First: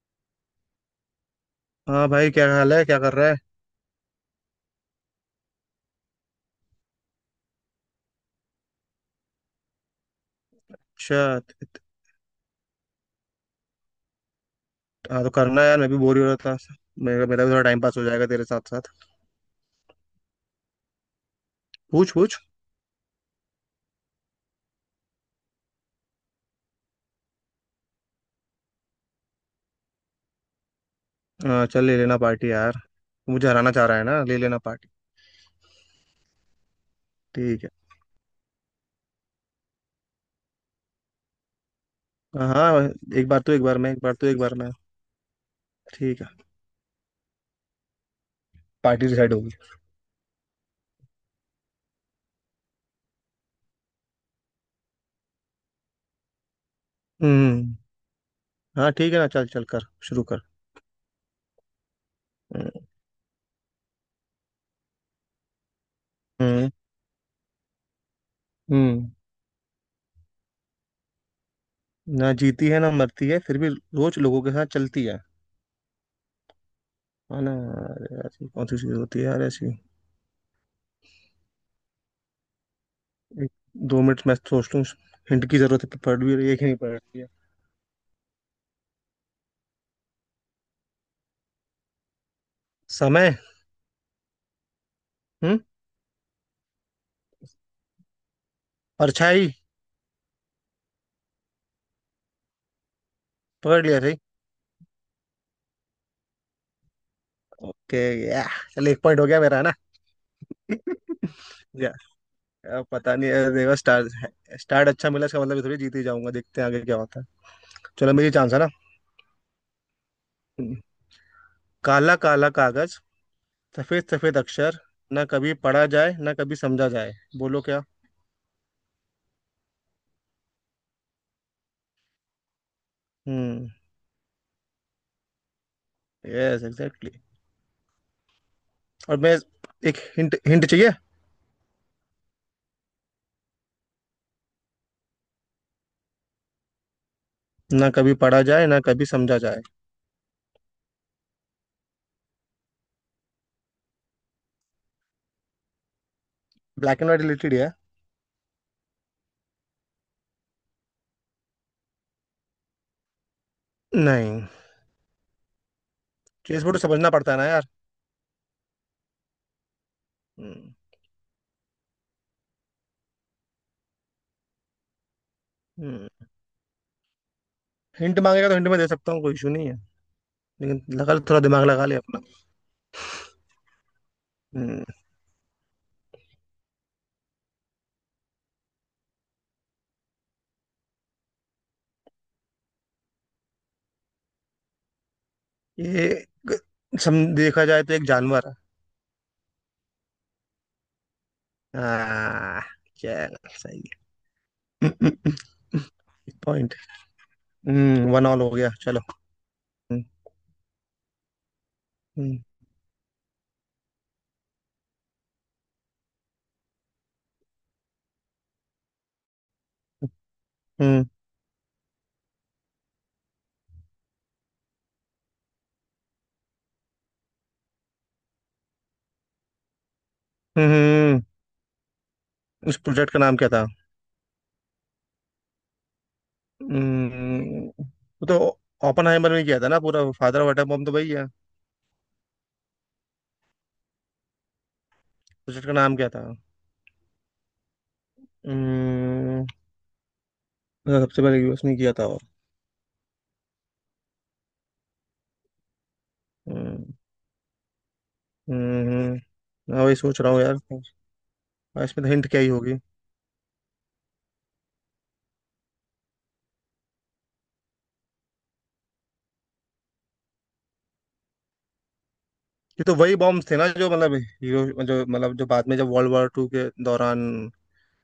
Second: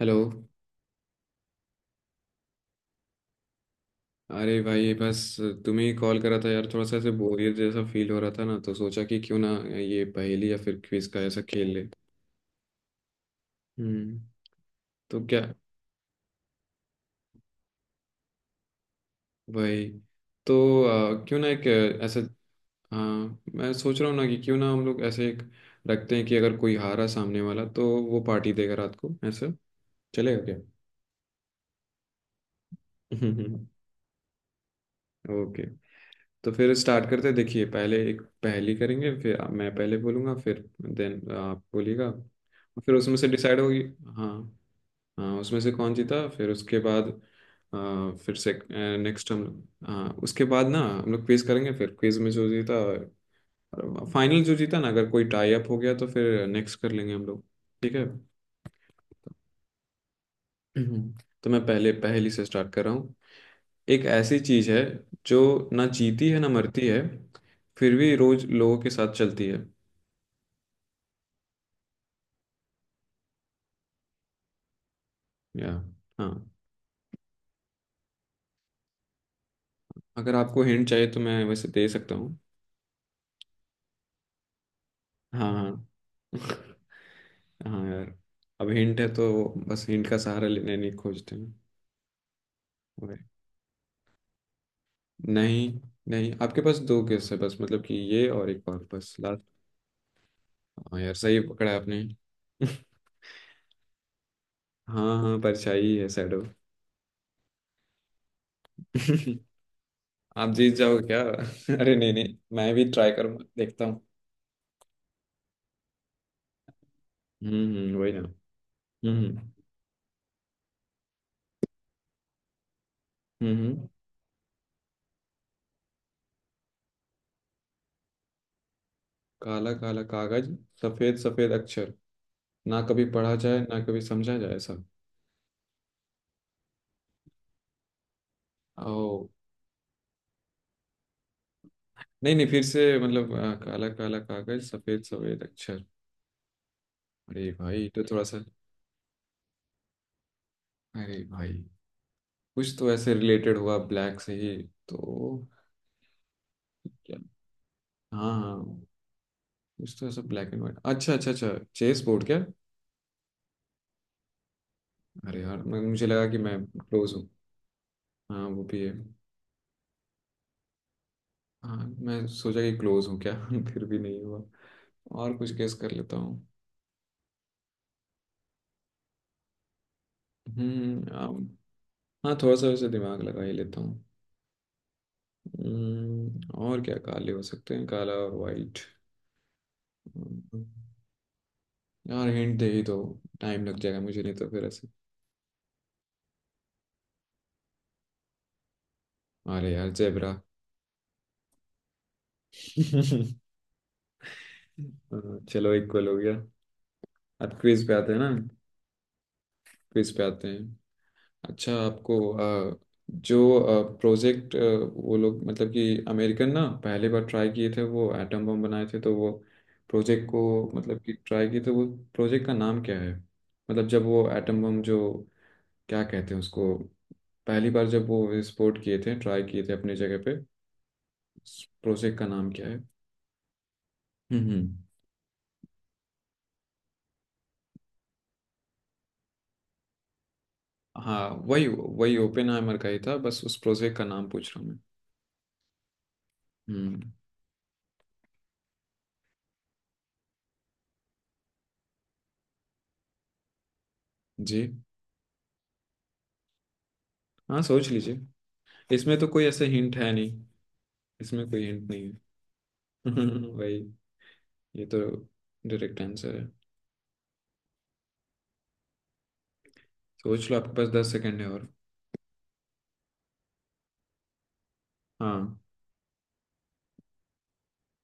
Hello. हाँ भाई, क्या हाल है? क्या कर रहा है? अरे भाई बस तुम्हें ही कॉल करा था यार, थोड़ा सा ऐसे बोरियत जैसा फील हो रहा था ना, तो सोचा कि क्यों ना ये पहेली या फिर क्विज का अच्छा। ऐसा खेल ले। हम्म तो हाँ, तो क्या? करना है यार, मैं भी बोर ही हो रहा था। मेरा मेरा भी थोड़ा टाइम पास हो जाएगा तेरे साथ साथ। भाई तो क्यों ना एक पूछ ऐसा, पूछ। हाँ मैं सोच रहा हूँ ना कि क्यों ना हम लोग ऐसे एक रखते हैं कि अगर कोई हारा सामने वाला तो वो पार्टी देगा रात को, ऐसा चलेगा क्या? हाँ, चल ले लेना पार्टी यार। तू मुझे हराना चाह रहा है ना, ले लेना पार्टी। ओके, तो फिर स्टार्ट करते हैं। देखिए ठीक है। पहले एक पहेली करेंगे, फिर मैं पहले बोलूँगा फिर देन आप बोलिएगा, हाँ, और हाँ, फिर उसमें से एक बार तू, डिसाइड एक बार होगी। मैं, एक बार तू, हाँ एक बार मैं। हाँ, उसमें से कौन ठीक जीता है। फिर उसके बाद फिर से पार्टी नेक्स्ट डिसाइड हम होगी। लोग, हाँ उसके बाद ना हम लोग क्विज करेंगे, फिर क्विज में जो जीता, फाइनल जो जीता ना, अगर कोई टाई अप हो गया तो फिर नेक्स्ट कर लेंगे हम लोग। हम्म। ठीक है। हाँ ठीक है ना, चल चल कर शुरू कर। हम्म, तो मैं पहले पहेली से स्टार्ट कर रहा हूँ। एक ऐसी चीज है जो ना जीती है ना हम्म, मरती है, फिर भी रोज लोगों के हम्म। साथ चलती है। ना जीती है, ना मरती है, फिर भी रोज लोगों के साथ चलती है। या, हाँ। है ना? अरे यार, ये कौन सी चीज होती है यार ऐसी? अगर आपको हिंट चाहिए तो मैं वैसे दे सकता हूँ। एक- 2 मिनट मैं सोच लूँ। हिंट हाँ की हाँ। जरूरत है? पढ़ भी रही है कि नहीं पढ़ रही है? हाँ यार, अब हिंट है तो बस, हिंट का सहारा लेने नहीं खोजते हैं। ओए, समय। हम्म। नहीं। नहीं, आपके पास दो गेस है बस, मतलब कि ये और एक और बस लास्ट। परछाई। हाँ यार, सही पकड़ा है आपने। पकड़ लिया सही। हाँ हाँ, परछाई है, शैडो। ओके। या। चल, 1 पॉइंट हो गया मेरा, है ना? आप जीत जाओगे क्या? या। अरे नहीं नहीं, मैं भी अब ट्राई पता नहीं। करूंगा, अरे देखो, देखता हूँ। स्टार्ट अच्छा मिला, इसका मतलब ये थोड़ी जीत ही जाऊंगा, देखते हैं आगे क्या होता है। हम्म, वही चलो, ना। मेरी चांस है ना। हम्म हम्म हम्म। काला काला कागज, हम्म, हम्म। सफेद सफेद अक्षर, ना कभी पढ़ा जाए, ना कभी समझा जाए। बोलो क्या? काला काला कागज, सफेद सफेद अक्षर, ना कभी पढ़ा जाए हम्म। ना कभी समझा जाए, सब। Yes, exactly. और ओ, मैं, एक हिंट हिंट चाहिए। नहीं नहीं फिर से, मतलब काला काला कागज, सफेद सफेद अक्षर। अरे भाई ना तो कभी थोड़ा सा, पढ़ा जाए, ना कभी समझा जाए। अरे भाई कुछ तो ऐसे रिलेटेड हुआ ब्लैक से ही, तो ब्लैक एंड क्या? व्हाइट रिलेटेड है। हाँ हाँ, कुछ तो ऐसा ब्लैक एंड व्हाइट, अच्छा अच्छा अच्छा। चेस बोर्ड क्या? नहीं। अरे यार, मुझे लगा कि मैं चेस बोर्ड समझना क्लोज हूँ। पड़ता है ना यार। हाँ वो भी है। हम्म, हाँ, मैं सोचा कि क्लोज हूँ क्या? फिर भी नहीं हुआ। और कुछ गेस कर लेता हम्म। हूँ। हिंट मांगेगा तो हिंट में दे सकता हूँ, कोई इशू नहीं है। लेकिन हम्म लगा, थोड़ा आम- दिमाग लगा ले अपना। हाँ, थोड़ा सा वैसे दिमाग लगा ही लेता हूँ। हम्म। और क्या काले हो सकते हैं, काला और वाइट। यार हिंट दे ही दो, टाइम लग जाएगा मुझे, नहीं तो फिर ऐसे। ये सम देखा जाए तो एक जानवर है। अरे यार, जेबरा। हाँ। चल, सही है। चलो इक्वल हो गया। पॉइंट। अब क्विज पे आते हैं वन ना। ऑल हो गया, चलो। हम्म, क्विज पे आते हैं। अच्छा आपको, हम्म, अ, जो प्रोजेक्ट वो लोग मतलब कि अमेरिकन ना पहले बार ट्राई किए थे, वो एटम बम बनाए थे, तो वो प्रोजेक्ट को, मतलब हम्म। कि ट्राई किए थे वो, प्रोजेक्ट का नाम क्या है? मतलब जब वो एटम बम जो, क्या कहते हैं उसको, पहली बार जब वो एक्सपोर्ट किए थे, ट्राई किए थे अपनी जगह पे, हम्म। हम्म। प्रोजेक्ट का नाम क्या उस है? प्रोजेक्ट का नाम क्या था? हम्म। हम्म। वो तो ओपनहाइमर में किया था ना, पूरा फादर ऑफ एटम बम तो वही है। हाँ वही वही, ओपन हाइमर का ही था, बस उस प्रोजेक्ट का नाम पूछ रहा हूँ मैं। प्रोजेक्ट का नाम क्या था? हम्म, हम्म। सबसे पहले यूएस में किया था। जी। हम्म। हाँ, सोच लीजिए। इसमें हम्म। तो कोई ऐसे मैं वही हिंट है सोच रहा हूँ नहीं, यार। इसमें कोई और हिंट इसमें नहीं तो हिंट है। क्या ही होगी। वही, ये तो डायरेक्ट आंसर है। सोच लो, आपके पास 10 सेकेंड है, और ये तो वही बॉम्ब्स थे ना, जो मतलब हीरो, जो मतलब, जो हाँ। बाद में, जब वर्ल्ड वॉर टू के दौरान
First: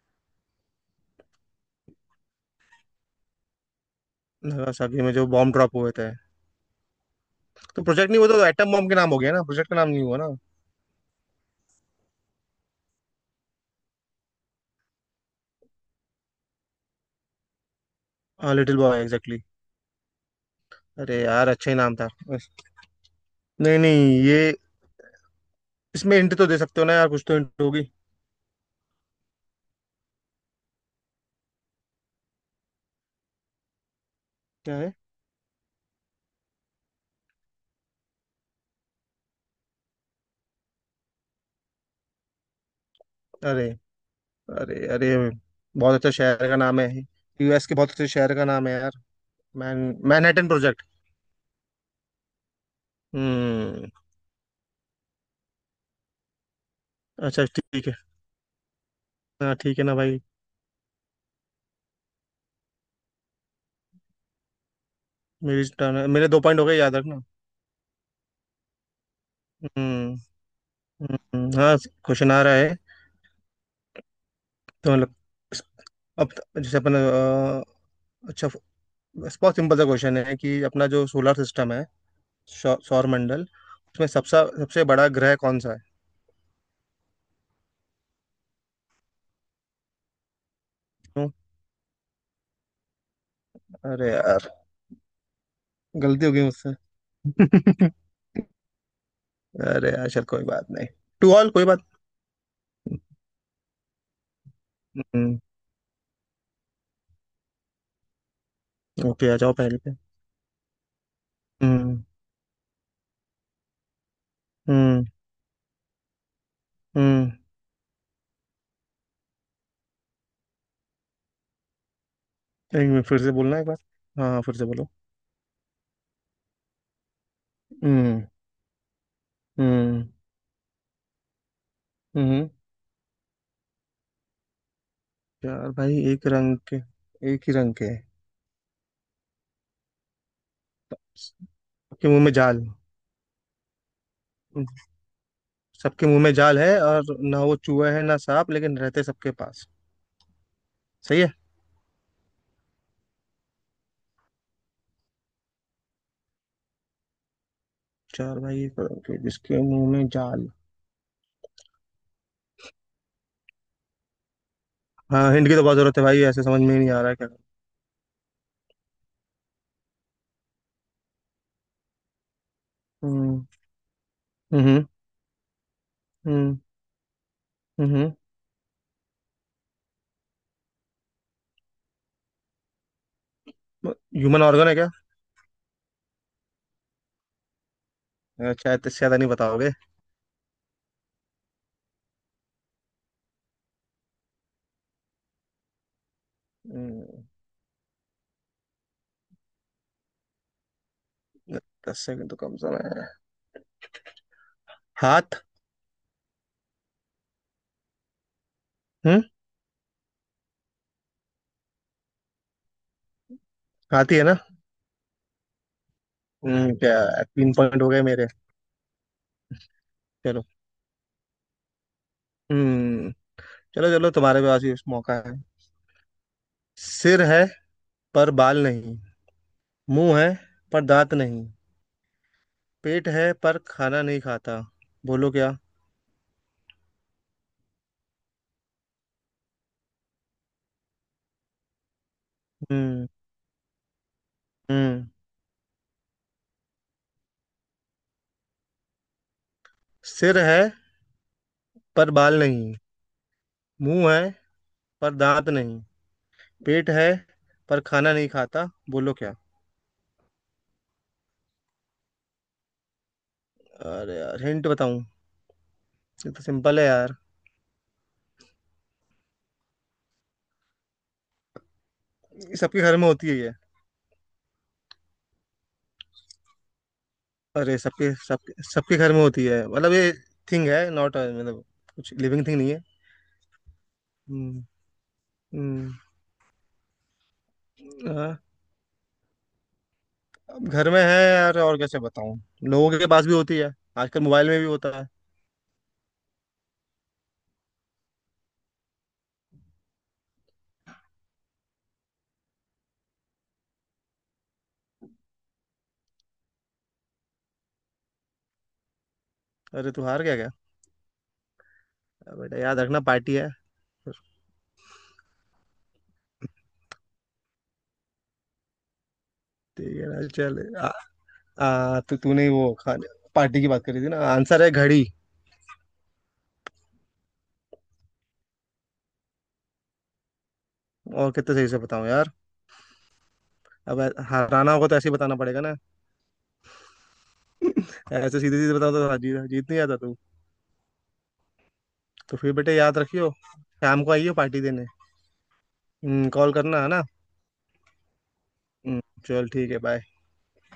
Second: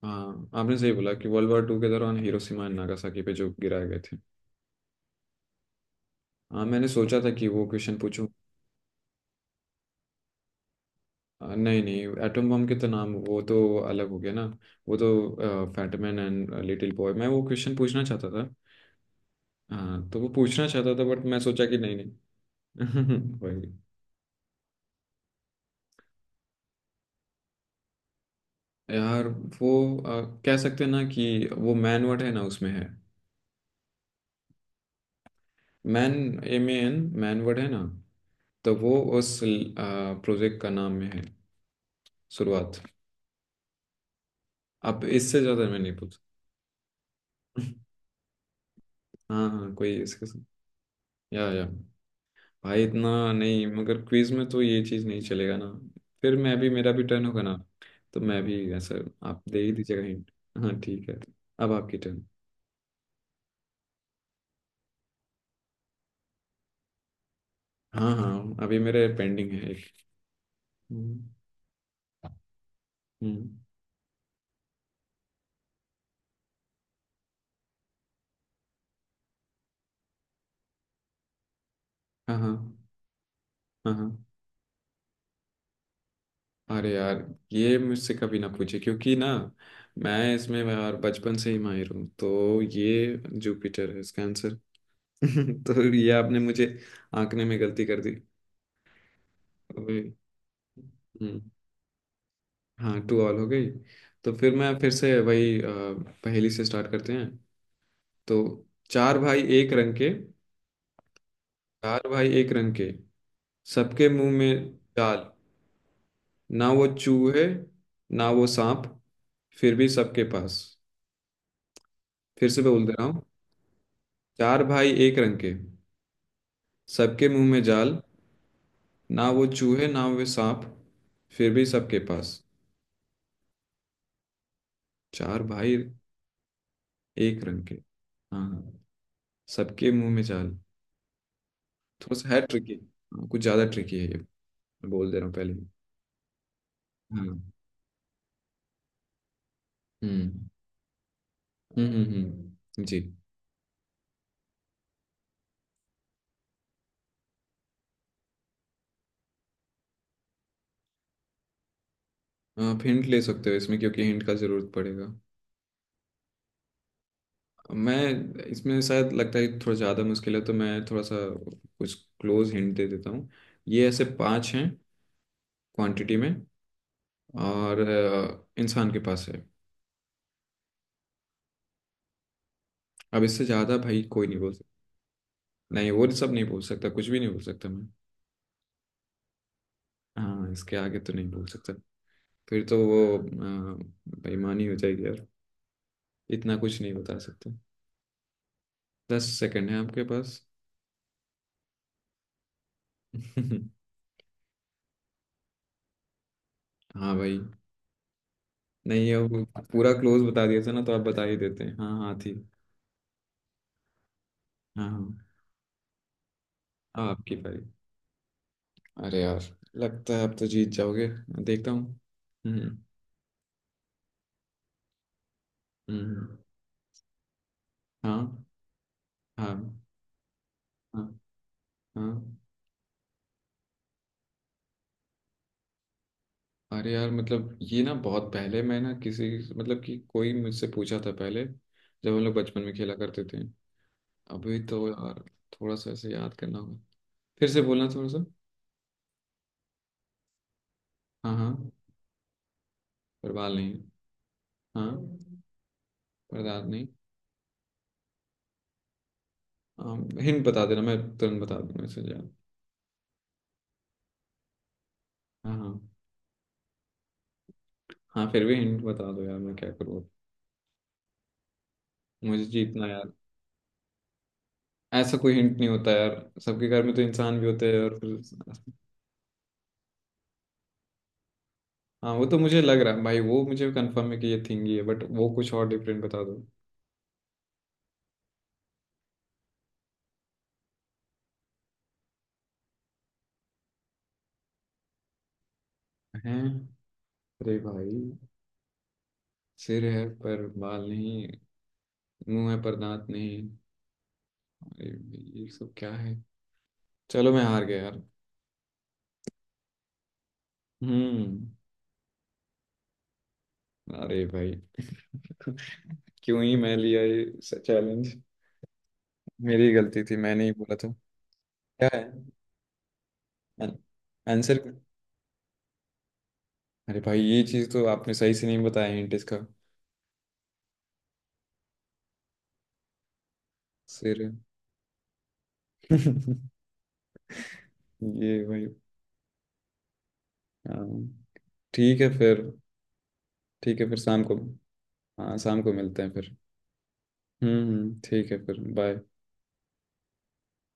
हाँ, आपने सही बोला कि वर्ल्ड वार टू के दौरान हिरोशिमा एंड नागासाकी पे जो गिराए गए थे। नागासाकी में जो बॉम्ब ड्रॉप हुए थे। हाँ मैंने सोचा था कि वो तो क्वेश्चन प्रोजेक्ट नहीं पूछूं। हुआ, तो एटम बॉम्ब के नाम हो गया ना, प्रोजेक्ट का नाम नहीं हुआ ना। नहीं नहीं, एटम बम के तो नाम वो तो अलग हो गया ना, वो तो फैटमैन एंड लिटिल बॉय, मैं वो क्वेश्चन पूछना चाहता था। हाँ, लिटिल बॉय एग्जैक्टली। हाँ तो वो पूछना चाहता था, अरे बट मैं यार, सोचा अच्छा ही कि नाम नहीं था। नहीं। वही। नहीं, नहीं, ये, इसमें हिंट तो दे सकते हो ना यार, कुछ तो हिंट होगी। यार वो कह सकते हैं ना कि वो मैन वर्ड है ना उसमें है। क्या है? Man, M A N, man word है ना, तो वो उस प्रोजेक्ट का नाम में है, शुरुआत। अरे, अरे, अब अरे, इससे ज़्यादा मैं बहुत नहीं अच्छा पूछ। शहर का नाम है। यूएस के बहुत अच्छे शहर का नाम है यार। हाँ हाँ, मैन। कोई मैनहट्टन प्रोजेक्ट। या, भाई इतना नहीं, हम्म। मगर क्विज में तो ये चीज नहीं चलेगा ना, फिर मैं भी, मेरा भी टर्न होगा अच्छा, ना, ठीक है। तो मैं भी ऐसा, आप हाँ, दे ही ठीक है ना दीजिएगा भाई। हिंट। हाँ ठीक है। अब आपकी टर्न। मेरी टर्न है, मेरे 2 पॉइंट हो गए, याद रखना। हाँ हाँ, अभी मेरे पेंडिंग है एक। हम्म, हम्म हाँ। क्वेश्चन आ रहा है। हम्म, तो मतलब, अब जैसे अपन अच्छा, बहुत सिंपल सा क्वेश्चन है कि अपना जो सोलर सिस्टम है, हाँ। हाँ सौर मंडल, हाँ उसमें हाँ। सबसे सबसे बड़ा ग्रह कौन सा है? अरे यार, ये मुझसे कभी ना पूछे, क्योंकि ना मैं इसमें यार क्यों? बचपन से ही माहिर हूँ, तो ये जुपिटर है अरे इसका यार, आंसर। तो ये गलती हो आपने गई मुझे मुझसे। आंकने में गलती कर दी। अरे अबे, यार, चल कोई बात नहीं। टू हम्म। ऑल कोई बात। हाँ, टू ऑल हो गई। तो फिर मैं फिर से हम्म। वही पहेली से स्टार्ट करते हैं। तो, चार ओके, आ भाई जाओ एक पहले पे। रंग के। हम्म, चार भाई एक रंग के, सबके मुंह में हम्म, जाल, ना वो हम्म। चूहे ना वो सांप, फिर भी सबके पास। फिर से एक बोल दे रहा मिनट, फिर हूँ। से बोलना एक बार। हाँ, हाँ, फिर चार से बोलो। भाई एक रंग के, सबके मुंह में जाल, हम्म, ना वो चूहे ना हम्म, वो सांप, फिर भी सबके पास। हम्म। चार यार, भाई भाई एक रंग के, एक एक ही रंग के, रंग के हैं। हाँ हाँ, सबके मुंह में जाल। सबके थोड़ा मुंह सा में है जाल। ट्रिकी, कुछ ज्यादा ट्रिकी है ये, मैं बोल दे रहा हूँ पहले ही। सबके मुंह में जाल है, और हाँ। ना वो चूहा है, ना सांप, लेकिन रहते सबके पास। हम्म सही है। जी। चार भाई एक रंग के, जिसके मुंह में जाल। आप हिंट ले सकते हो इसमें, क्योंकि हिंट का ज़रूरत पड़ेगा। हाँ, हिंट की तो बहुत जरूरत है भाई, ऐसे समझ में ही नहीं आ रहा है क्या। मैं, इसमें शायद लगता है कि थोड़ा ज़्यादा मुश्किल है, तो मैं थोड़ा सा कुछ क्लोज हिंट दे देता हूँ। हम्म, ये ऐसे पांच हैं हम्म, क्वांटिटी में, हम्म, और हम्म। इंसान के पास है। अब इससे ज़्यादा भाई कोई नहीं ह्यूमन बोल सकता। ऑर्गन है क्या? नहीं, वो सब नहीं बोल सकता, कुछ भी नहीं बोल सकता मैं। अच्छा, इतने ज्यादा नहीं बताओगे? हाँ, इसके आगे तो नहीं बोल सकता, फिर तो वो बेईमानी हो जाएगी यार, इतना कुछ नहीं बता हम्म। सकते। 10 सेकंड है आपके पास। 10 सेकंड तो कम समय है। हाथ। हाँ भाई। नहीं, हम्म। अब पूरा क्लोज बता दिया था ना, तो आप बता ही देते हैं। हाँ हाँ, थी। हाथ ही है ना? हाँ हाँ। हम्म, क्या? हाँ, आपकी तीन पारी। पॉइंट हो गए मेरे। अरे यार, लगता है आप चलो। तो जीत जाओगे। देखता हूँ। हम्म हम्म। चलो, चलो, तुम्हारे पास भी मौका है। हम्म हम्म। सिर है, हाँ। पर बाल नहीं। हाँ। मुंह है, पर हाँ। दांत नहीं। हाँ। पेट है पर खाना नहीं खाता। बोलो क्या? अरे यार, मतलब ये ना बहुत पहले मैं ना किसी, मतलब कि कोई मुझसे पूछा था पहले, जब हम लोग बचपन में खेला हम्म, करते थे। अभी तो हम्म। यार, थोड़ा सा ऐसे याद करना होगा। फिर से बोलना थोड़ा सा। सिर है, हाँ हाँ। पर बाल नहीं। परवाल नहीं है। मुंह है, पर हाँ। दांत नहीं। परदाद नहीं। पेट है पर खाना नहीं खाता। बोलो क्या? हिंट बता देना, मैं तुरंत बता दूंगा इसे यार। अरे यार, हिंट बताऊं? हाँ हाँ। ये तो सिंपल है यार। हाँ, फिर भी हिंट बता दो यार, मैं क्या करूँ, मुझे ये सबके जीतना घर में यार। होती है ये। ऐसा कोई हिंट नहीं होता यार, सबके घर में तो इंसान भी होते अरे, हैं, और सबके फिर सबके सबके घर में होती है मतलब ये, थिंग है नॉट, मतलब हाँ, कुछ वो तो लिविंग थिंग मुझे नहीं लग है। रहा है भाई, वो मुझे कंफर्म है कि ये थिंग हम्म, ही है, बट वो कुछ और हम्म। डिफरेंट बता दो। हाँ। अब घर में है यार, और कैसे बताऊं? लोगों के पास भी होती है। आजकल मोबाइल में भी होता है। हैं? अरे भाई, सिर है पर बाल नहीं, मुंह है पर दांत नहीं, अरे भाई, ये सब क्या है? चलो मैं हार गया यार। अरे तू हार गया क्या? हम्म। अब बेटा, याद रखना, पार्टी है। अरे भाई। क्यों ही मैं लिया ये चैलेंज, मेरी ठीक गलती है थी, ना, मैंने ही चल, बोला था। आ, क्या आ, है तो तूने वो खाने पार्टी की बात करी थी ना, आंसर? आंसर है घड़ी। अरे भाई, ये चीज तो आपने सही से नहीं बताया, हिंट इसका। और कितने सही से बताऊं यार? अब सिर। हराना होगा तो ऐसे ही बताना पड़ेगा ना। ऐसे ये सीधे भाई। सीधे बताओ तो जीत, जीत नहीं आता तू। हाँ, ठीक है तो फिर, फिर बेटे, याद रखियो। ठीक है फिर शाम को शाम आइयो को। पार्टी देने। हाँ, शाम को मिलते हैं फिर। कॉल करना है ना? ठीक है फिर, बाय। हम्म, चल ठीक है, बाय।